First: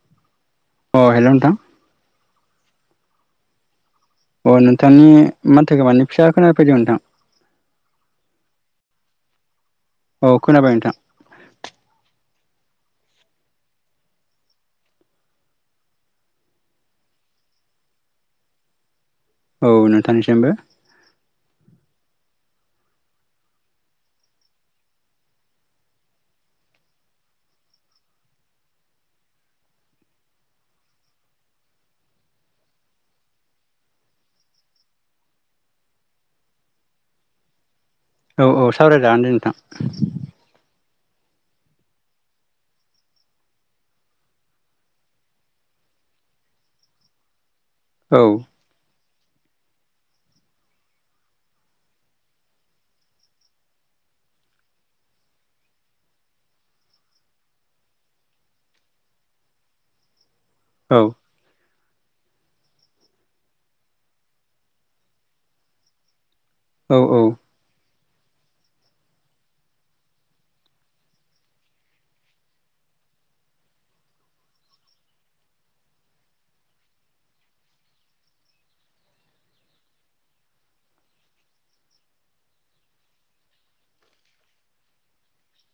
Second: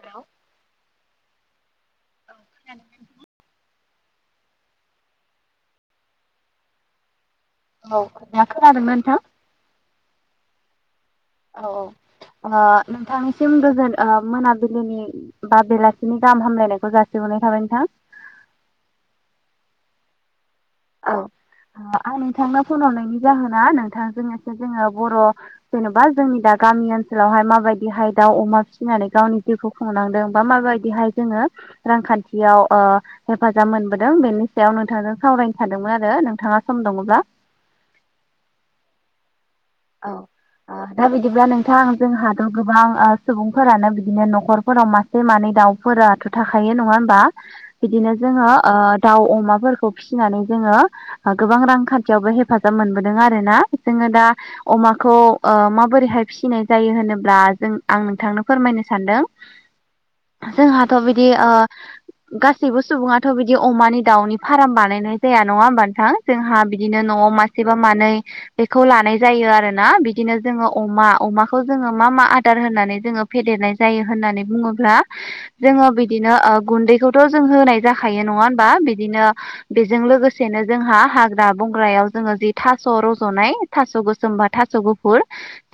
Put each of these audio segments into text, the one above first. Hello अ hello नोंथां। [unintelligible] अ नोंथांनि मानथोखौ मानिे फिसा खोनाफैदो नोंथां। औ खोना खोनादोंना नोंथां? औ खोनाबाय नोंथां। औ औ। नोंथांनिसिम गोजोन मोनाबिलिनि बा बेलासिनि गाहाम हामलायनायखौ जासिबो थाबाय नोंथां। औ नोंथांनिसिमबो। औ। आं नोंथांनो फन हरनायनि जाहोना नोंथांजों एसे जोङो बर' जेन'बा जोंनि गामि ओनसोलावहाय माबायदिहाय दाउ अमा फिसिनानै गावनि जिउखौ खुंनांदों बा माबायदिहाय जोङो रांखान्थियाव हेफाजाब ओ मोनबोदों बेनि सायाव नोंथांजों सावराय सानदोंमोन आरो नोंथाङा सम दङब्ला? औ औ सावरायजागोन दे नोंथां। औ दा बिदिब्ला नोंथां जोंहाथ' गोबां सुबुंफोरानो बिदिनो न'खरफोराव मासे मानै दाउफोराथ' थाखायो नङा होमबा बिदिनो औ जोङो ओ दाउ अमाफोरखौ फिसिनानै जोङो गोबां रांखान्थियावबो हेफाजाब मोनबोदों आरोना जोङो दा अमाखौ ओ माबोरैहाय फिसिनाय जायो होनोब्ला जों आं नोंथांनो फोरमायनो सानदों। जोंहाथ' औ बिदि ओ गासैबो सुबुङाथ' बिदि अमानि दाउनि फार्म बानायनाय जाया नङा होमबा नोंथां? जोंहा औ बिदिनो औ औ न'आव मासेबा मानै बेखौ लानाय जायो आरोना बिदिनो जोङो अमा अमाखौ जोङो मा मा आदार होननानै जोङो फेदेरनाय जायो होन नानै बुङोब्ला जोङो बिदिनो गुन्दैखौथ' जों होनाय जाखायो नङा होमबा बिदिनो बेजों लोगोसेनो जोंहा हाग्रा बंग्रायाव जोङो जि थास' रज'नाय थास' गो जेनबा थास' गुफुर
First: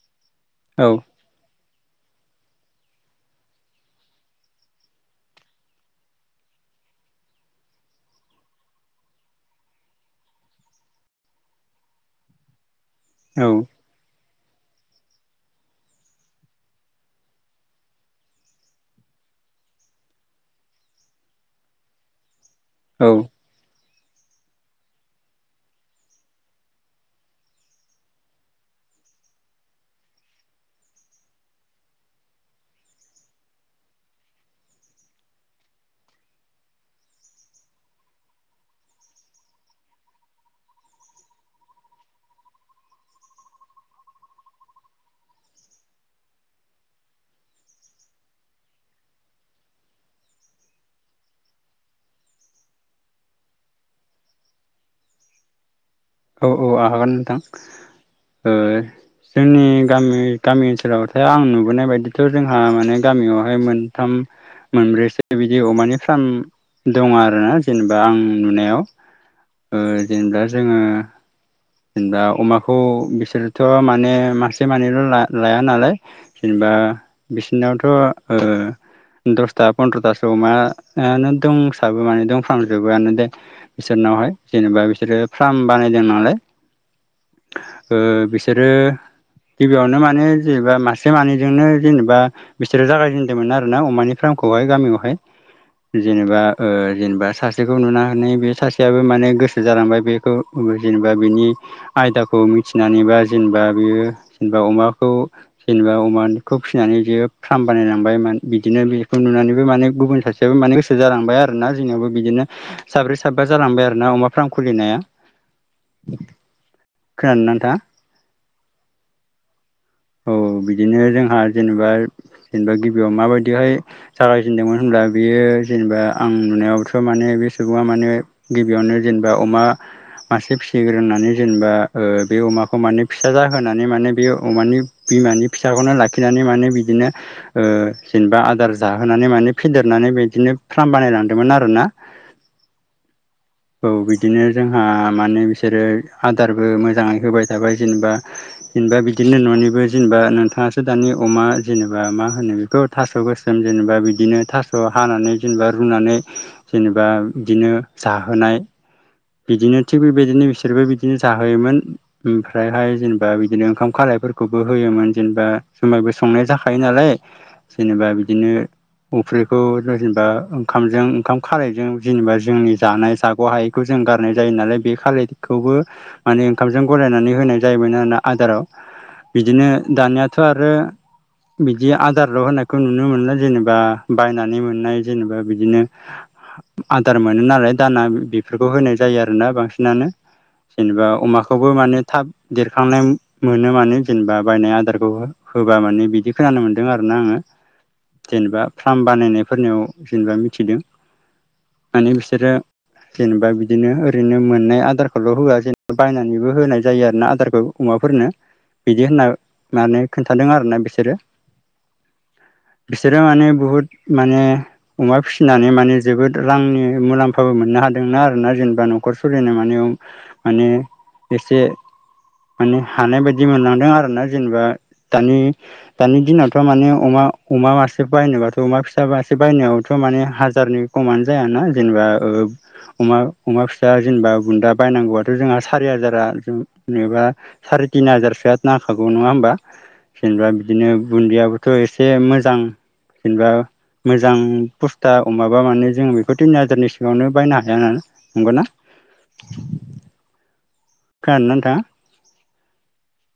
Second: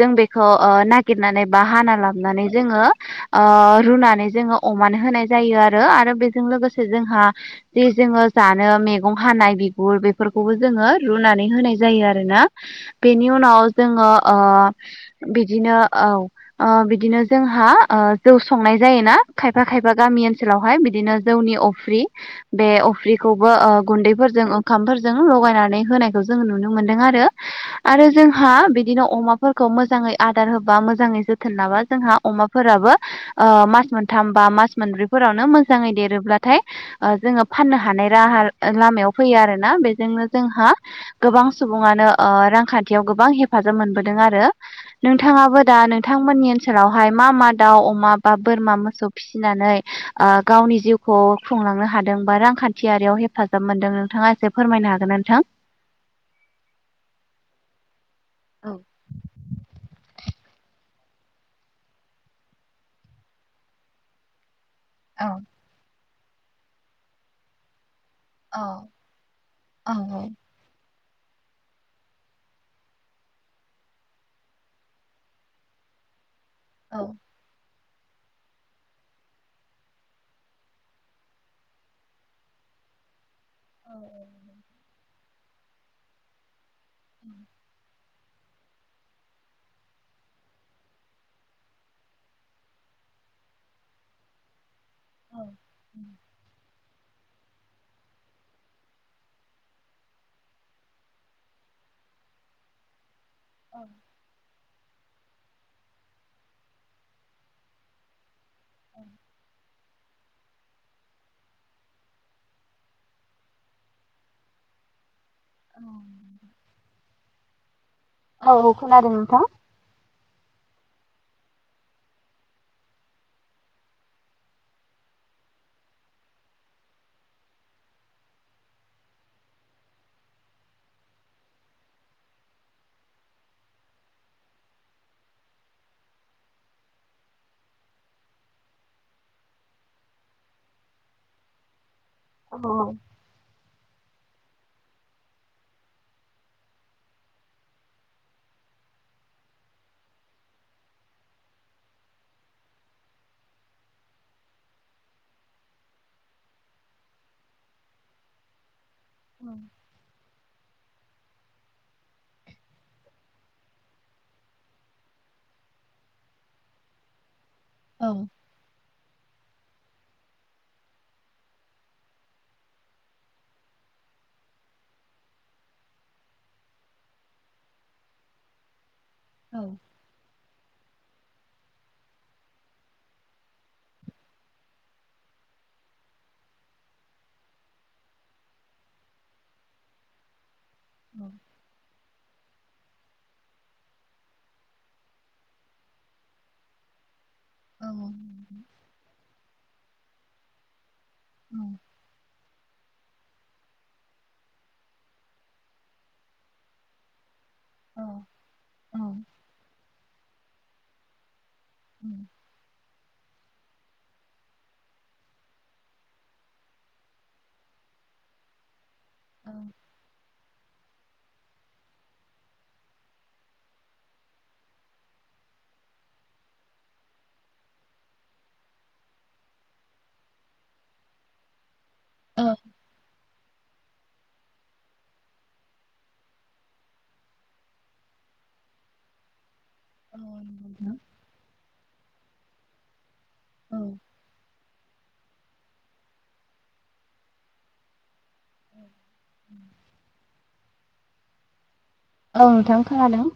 जों बेखौ ओ औ नागिरनानै बा हाना लाबनानै जोङो ओ रुनानै जोङो अमानो होनाय जायो आरो आरो बेजों लोगोसे जोंहा जे जोङो जानो मेगं हानाय बिगुर बेफोरखौबो जोङो रुनानै होनाय जायो आरोना बेनि उनाव औ जोङो ओ बिदिनो औ ओ बिदिनो जोंहा ओ जौ संनाय जायोना खायफा खायफा गामि ओनसोलावहाय बिदिनो जौनि अफ्रि बे अफ्रिखौबो ओ गुन्दैफोरजों ओंखामफोरजों लगायनानै होनायखौ जोंङो नुनो मोनदों आरो। आरो जोंहा बिदिनो अमाफोरखौ मोजाङै आदार होबा मोजाङै जोथोन लाबा जोंहा अमाफोरा बो ओ मास मोनथाम बा मास मोनब्रैफोरावनो मोजाङै देरोब्लाथाय ओ जोङो फाननो हानाय राहा लामायाव फैयो आरोना बेजोंनो जोंहा गोबां सुबुङानो ओ रां खान्थियाव गोबां हेफाजाब मोनबोदों आरो नोंथाङाबो दा नोंथांमोननि ओनसोलावहाय मा मा दाउ, अमा बा बोरमा मोसौ फिसिनानै ओ गावनि जिउखौ खुंलांनो हादों बा रांखा न्थियारियाव हेफाजाब मोनदों नोंथाङा एसे फोरमायनो हागोन ना नोंथां? औ औ आं हागोन नोंथां। ओ औ जोंनि गामि गामि ओनसोलावथ' आं नुबोनाय बायदिथ' जोंहा माने गामियावहाय मोनथाम मोनब्रैसो बिदि अमानि फार्म दङ आरोना जोंनि दा आं नुनायाव ओ औ जेनेबा जोङो जेनेबा अमाखौ बिसोरोथ' माने मासे मानैल' ला-लाया नालाय जेनेबा बिसोनावथ' ओ दसथा पन्द्र'थासो अमायानो दंसाबो माने दंफ्रामजोबोआनो दे बिसोरनावहाय जेनेबा बिसोरो फार्म बानायदों नालाय [inaudible] ओ बिसोरो गिबियावनो माने जेनेबा मासे मानैजोंनो जेनेबा बिसोरो जागायजेनदोंमोन आरोना अमानि फ्राम खौहाय गामियावहाय जेनेबा ओ जेनेबा सासेखौ नुनानै बे सासेयाबो माने गोसो जालांबाय बेखौ नु जेनेबा बिनि आयदाखौ मिथिनानै बा जेनेबा बियो बा अमाखौ जेनेबा अमाखौ फिसिनानै जे फार्म बानायलांबायमोन बिदिनो बेखौ नुनानैबो माने गुबुन सासेयाबो माने गोसो जालांबाय आरोना जोंनियावबो बिदिनो साब्रै साबबा जालांबाय आरोना अमा फार्म खुलिनाया। औ खोनादोंना नोंथाङा? औ औ खोनादों नोंथां। औ बिदिनो जोंहा जेनेबा जेनेबा गिबियाव माबायदिहाय जागायजेनदोंमोन होनब्ला दा बेयो जेनेबा आं नुनायावथ' माने बे सुबुङा माने गिबियावनो जेनेबा अमा मासे फिसिग्रोनानै जेनेबा ओ बे अमाखौ माने फिसा जाहोनानै माने बे अमानि बिमानि फिसाखौनो लाखिनानै माने बिदिनो ओ जेनेबा आदार जाहोनानै माने फेदेरना माने बिदिनो फ्राम बानायलांदोंमोन आरो ना। [unintelligible] औ बिदिनो जोंहा माने बिसोरो आदारबो मोजाङै होबाय थाबाय जेनेबा जेनेबा बिदिनो न'निबो जेनेबा नोंथाङासो दानि अमा जेनेबा मा होनो बेखौ थास' गोसोम जेनेबा बिदिनो थास' हानानै जेनेबा रुनानै जेनेबा बिदिनो जा होनाय बिदिनो थिग बेबायदिनो बिसोरबो बिदिनो जाहोयोमोन ओमफ्रायहाय जेनेबा बिदिनो ओंखाम खालायफोरखौबो होयोमोन जेनेबा जुमायबो संनाय जाखायो नालाय जेनेबा बिदिनो अफ्रि खौ जेनेबा ओंखामजों ओंखाम खालायजों जेनेबा जोंनि जानाय जाग'हायैखौ जों गारनाय जायो नालाय बे खालायखौबो माने ओंखामजों गलायनानै होनाय जायोमोन आरो ना। आदाराव बिदिनो दानियाथ' आरो [inaudible] बिदि आदारल' होनायखौ नुनो मोनला जेनेबा बायनानै मोननाय जेनेबा बिदिनो आदार मोनो नालाय दाना बेफोरखौ होनाय जायो आरोना बांसिनानो जेनेबा अमाखौबो माने थाब देरखांनाय मोनो माने जेनेबा बायनाय आदारखौ होबा माने बिदि खोनानो मोनदों आरोना आङो। जेनेबा फार्म बानायनायफोरनियाव जेनेबा मिथिदों माने बिसोरो जेनेबा बिदिनो ओरैनो मोननाय आदारखौल' होआ जेनबा बायनानैबो होनाय जायो आरोना आदारखौ। अमाफोरनो बिदि होनना माने खोन्थादों आरोना बिसोरो। उम बिसोरो माने बुहुद माने अमा फिसिनानै माने जोबोद रांनि मुलाम फाबो मोननो हादोंनो आरोना जेनेबा न'खर सलायनाय माने माने एसे माने हानाय बायदि मोनलांदों आरोना जेनेबा दानि दानि दिनावथ' माने अमा अमा मासे बायनोबाथ' अमा फिसा मासे बायनायावथ' माने हाजारनि खमानो जायाना जेनेबा ओ अमा अमा फि दा जेनेबा गुन्दा बायनांगौबाथ' जोंहा सारि हाजारा जेनेबा सारि तिन हाजारसोआ नां खागौ नङा होमबा जेनेबा बिदिनो बुन्दियाबोथ' एसे मोजां जेनेबा मोजां पुस्ता अमाबा माने जों बेखौ तिन हाजारनि सिंयावनो बायनो हायाना नंगौ ना। खोनादों ना नोंथाङा? औ नोंथां खोनादों।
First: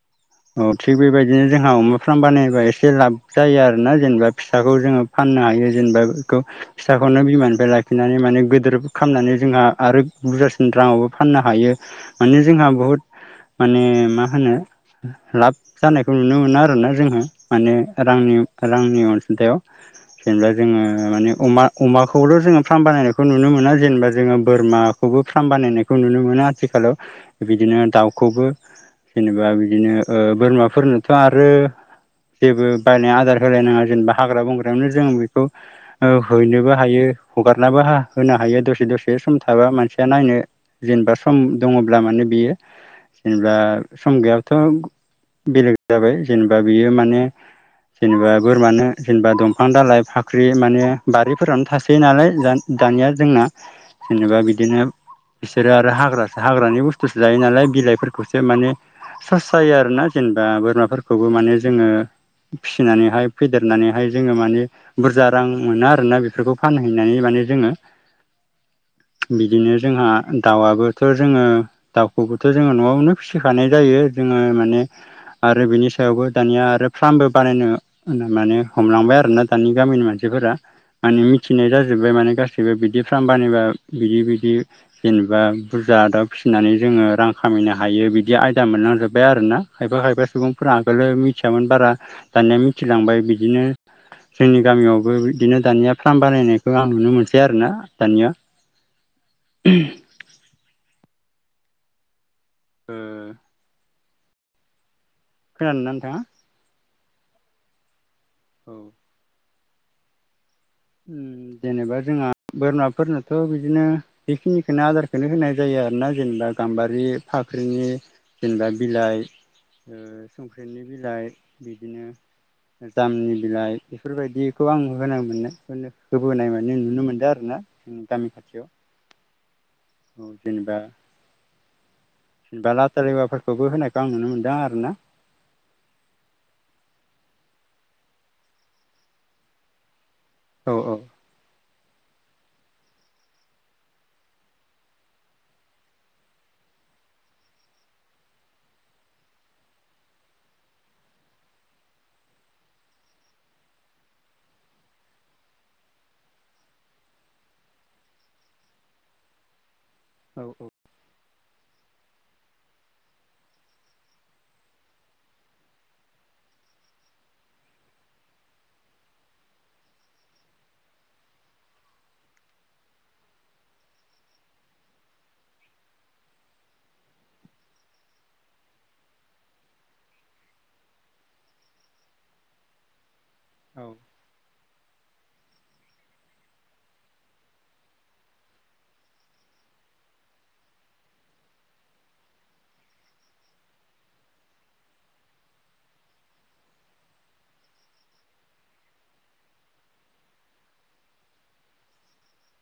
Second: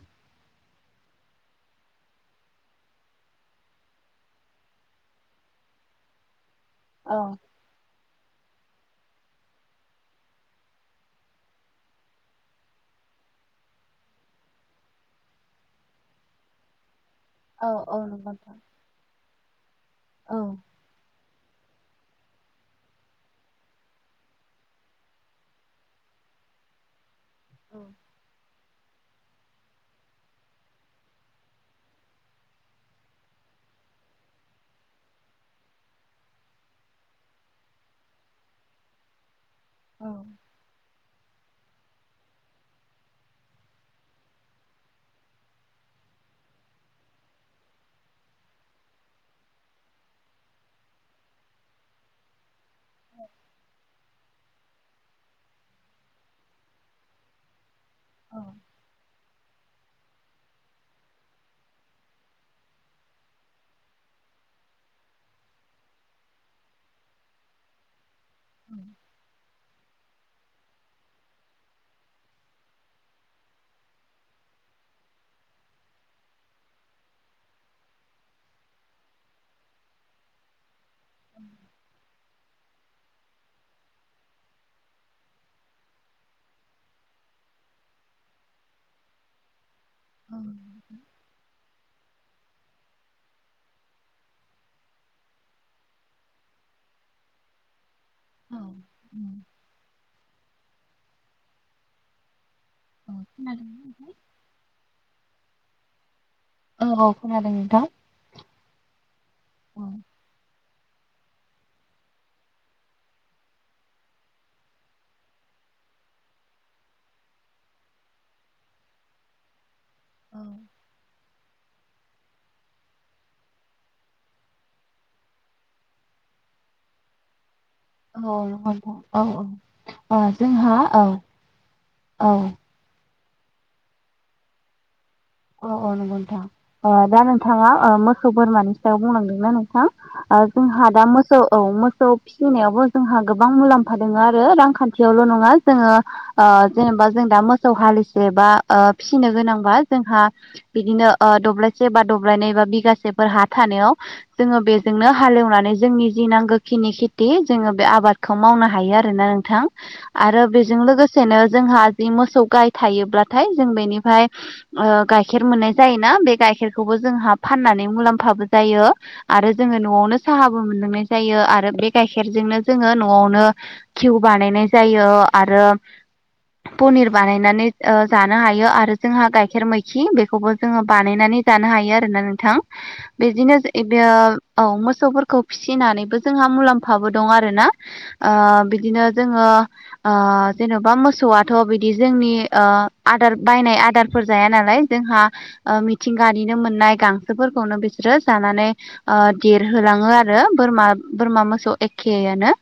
औ थिग बेबायदिनो जोंहा अमा फार्म बानायबा एसे लाब जायो आरोना जेनेबा फिसाखौ जोङो फाननो हायो। जेनेबा बेखौ फिसाखौनो बिमानिफ्राय लाखि नानै माने गोदोर खामनानै जोंहा आरो बुरजासिन राङावबो फाननो हायो माने जोंहा बहुद माने मा होनो लाब जानायखौ नुनो मोनो आरोना जोङो। माने रांनि रांनि अनसुंथायाव जेनेबा जोङो माने अमा अमाखौल' जोङो फार्म बानायनायखौ नुनो मोना जेनेबा जोङो बोरमाखौबो फार्म बानायनायखौ नुनो मोनो आथिखा लाव बिदिनो दाउखौबो जेनेबा बि बदिनो ओ बोरमाफोरनोथ' आरो जेबो बायनाय आदार होलायनाङा जेनेबा हाग्रा बंग्रायावनो जों बेखौ ओ हैनोबो हायो। हगारनाबो हा होनो हायो दसे दसे सम। माबा मानसिया नायनो जेनेबा सम दङब्ला माने बियो जेनेबा सम गैया थ' बेलेग जाबाय जेनेबा बियो माने जेनेबा बोरमानो जेनेबा दंफां दालाइ फाख्रि माने बारिफोरावनो थासोयो नालाय। दानिया जोंना जेनेबा बिदिनो बिसोरो आरो हाग्रा हाग्रानि बुस्थुसो जायो नालाय बिलाइ फोरखौसो माने सस जायो आरोना जेनेबा बोरमाफोरखौबो माने जोङो फिसिनानैहाय फेदेरनानैहाय जोङो माने बुरजा रां मोनो आरोना बेफोरखौ फानहैनानै माने। जे जोङो बिदिनो जोंहा दाउआबोथ जोङो दाउखौबोथ जोङो न'आवनो फिसिखानाय जायो जोङो माने आरो बिनि सायावबो दानिया आरो फार्मबो बानायनो माने हमलांबाय आरोना दानि गामिनि मानसि फोरा माने मिथिनाय जाजोबबाय माने गा सिबो बिदि फार्म बानायबा बिदि बिदि जेनेबा बुरजा दाउ फिसिनानै जोङो रां खा मायनो हायो बिदि आयदा मोनलांजोब्बाय आरोना? खायफा खायफा सुबुंफोरा आगोलो मिथियामोन बारा। दानिया मिथिलांबाय बिदिनो जोंनि गामियावबो बिदिनो दानिया फार्म बानायनायखौ आं नुनो मोनसै आरो ना दानिया। ओ औ खोनादों ना नोंथां खोनादों ना नोंथाङा? औ औ खोनादों नोंथां। औ। औ उम जेनेबा जोंहा बोरमाफोरनोथ बिदिनो बेखिनिखोनो आदारखो होनाय जायो आरोना जेनेबा गाम्बारि फाख्रिनि जेनेबा बिलाइ ओ संख्रिनि बिलाइ, बिदिनो जामनि बिलाइ बेफोरबायदिखौ आं होनो मोनो। बेखौनो होबोनाय मे नुनो मोन्दों आरो ना। औ नंगौ नोंथां औ औ ओ जोंहा औ। औ दा लाथा लेवाफोरखौबो होनायखो आं नुनो मोनदों आरो ना अ अ नंगौ नोंथां ओ दा नोंथाङा मोसौ बोरमानि सायाव बुंलांदोंना नोंथां ओ औ जोंहा औ दा मोसौ औ। मोसौ फिसिनायावबो जोंहा गोबां मुलाम्फा दङो आरो रांखान्थियावल नङा जोङो ओ जेने बा जों दा मोसौ हालिसे बा ओ फिसिनो गोनांबा जोंहा बिदिनो ओ दब्लायसे बा दब्लायनै बा बिगासेफोर हा थानायाव जोङो बेजों नो हालेवनानै जोंनि जि नांगौखिनि खेथि जोङो बे आबादखौ मावनो हायो आरोना नोंथां आरो औ बेजों लोगोसेनो जोंहा जि मोसौ गाय थायोब्लाथाय जों बेनिफाय ओ गाइखेर मोननाय जायोना? बे गाइखेरखौबो जोंहा फाननानै मुलाम्फाबो जायो आरो जों ङो न'आवनो साहाबो मोनलांनाय जायो आरो बे गाइखेरजोंनो जोङो न'आवनो खिउ बानायनाय जायो आरो पनिर बानायनानै ओ जानो हायो आरो जोंहा गाइ खेर मैखि बेखौबो जोङो बानायनानै जानो हायो आरोना नोंथां बेदिनो औ ओ औ मोसौफोरखौ फिसिनानैबो जोंहा मुलाम्फाबो दं आरोना ओ बिदिनो जोङो ओ जेन'बा मोसौआथ' बिदि जोंनि ओ आदार बायनाय आदार फोर जाया नालाय जोंहा मिथिंगानिनो मोननाय गांसोफोरखौनो बिसोरो जानानै ओ देरहोलाङो आरो बोरमा बोरमा मोसौ एखेआनो।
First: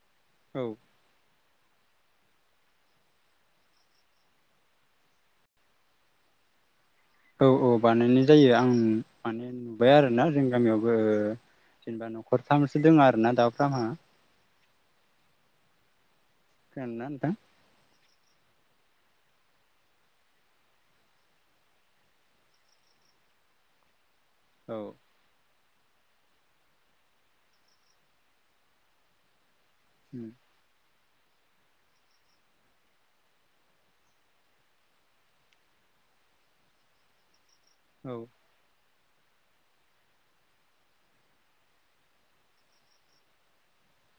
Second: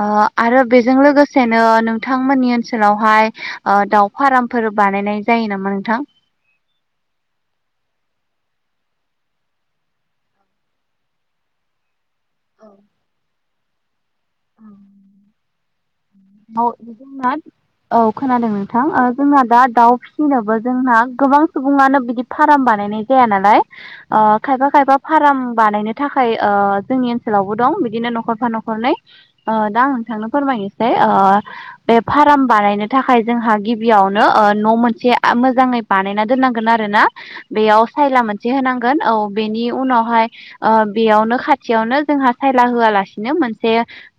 ओ आरो औ औ बेजों लोगोसेनो नों थांमोननि ओनसोलावहाय ओ दाउ फारमफोर बानायनाय जायो नामा नों थां? औ औ बानायनाय जायो आं माने नुबाय आरोना जोंनि गामियावबो जेनेबा न'खरफथामसो दोङ आरो ना दाउ फ्रांमआ। औ। [unintelligible] खोनादोंना नोंथां खोनादों नोंथां। ओ जोंना दा दाउ फिसिनोबो जोंना गोबां सुबुङानो बिदि फार्म बानायनाय जा जाया नालाय? ओ खायफा‌ औ खायफा फाराम बानायनो थाखाय ओ जोंनि ओनसोलावबो दं बिदिनो नखरफा नखरनै। ओ दा आं नोंथांनो फोरमायनो सै ओ बे फार्म बानायनो थाखाय जोंहा गिबियावनो ओ‌ न' मोनसे मोजाङै बानायना दोननांगोन आरो ना बेयाव औ सायला मोनसे होनां गोन औ बेनि उनावहाय ओ बेयावनो खाथियावनो जोंहा सायला होआलासिनो मोनसे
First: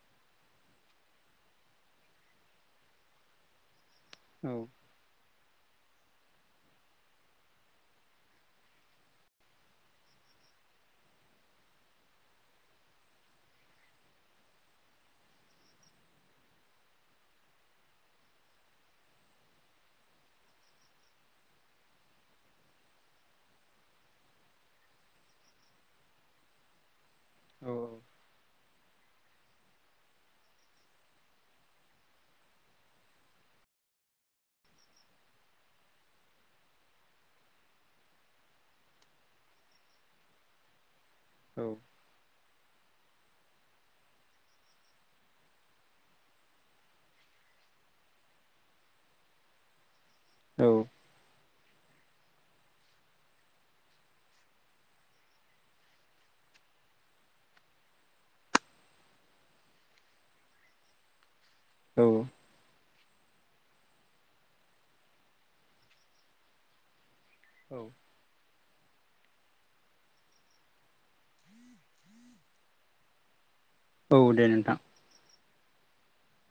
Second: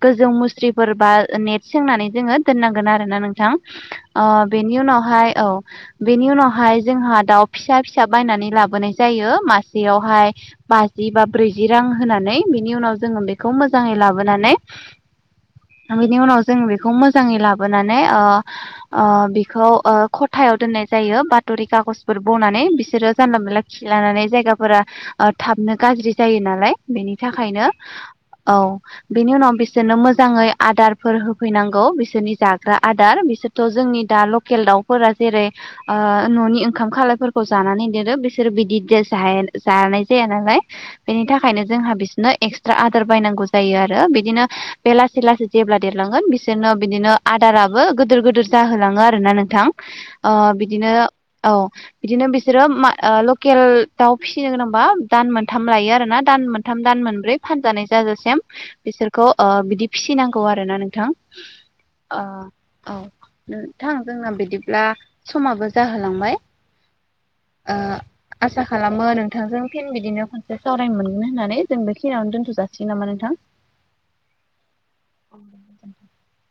गोजौ मुस्रिफोर बा नेट सोंनानै जोङो दोननांगोन आरोना नोंथां ओ बेनि उनावहाय औ बेनि उनावहाय जोंहा दाउ फिसा फिसा बायनानै लाबोनाय जायो मासेयावहाय बाजि बा ब्रैजि रां होनानै बिनि उनाव जोङो बेखौ मोजाङै लाबोनानै बि बिनि उनाव जों बेखौ मोजाङै लाबोनानै ओ ओ बेखौ ओ ख'थायाव दोननाय जायो बाथ'रि कागजफोर बनानै बिसोरो जानला मोनानला खिलानानै जायगाफोरा ओ थाबनो गा गज्रि जायो नालाय बेनि थाखायनो औ औ बेनि उनाव बिसोरनो मोजाङै आदारफोर होफैनांगौ बिसोरनि जाग्रा आदार बिसोरथ' जोंनि दा लकेल दाउफोरा जेरै ओ न'नि ओंखाम खालायफोरखौ जानानै देरो बिसोरो बिदि ज जानाय जाया नालाय बेनि थाखायनो जोंहा बिसोरनो एक्सट्रा आदार बायनांगौ जायो आरो बिदिनो बे लासै लासै जेब्ला देरलांगोन बिसोरनो बिदिनो आदाराबो गिदिर गिदिर जाहोलाङो आरो ना नोंथां औ बिदिनो औ बिदिनो बिसोरो मा लकेल दाउ फिसिनो गोनांबा दान मोनथाम लायो आरोना दान मोनथाम दान मोनब्रै फानजानाय जाजासिम बिसोरखौ बिदि फिसिनांगौ खौ आरोना नोंथां औ औ नोंथां जोंना बिदिब्ला समाबो जाहोलांबाय आ औ आ आसा खालामो नोंथांजों फिन बिदिनो खनसे सावरायनो मोनगोन होननानै जों बे फिनावनो दोनथ' जाासिगोन नामा नोंथां औ दे नोंथां औ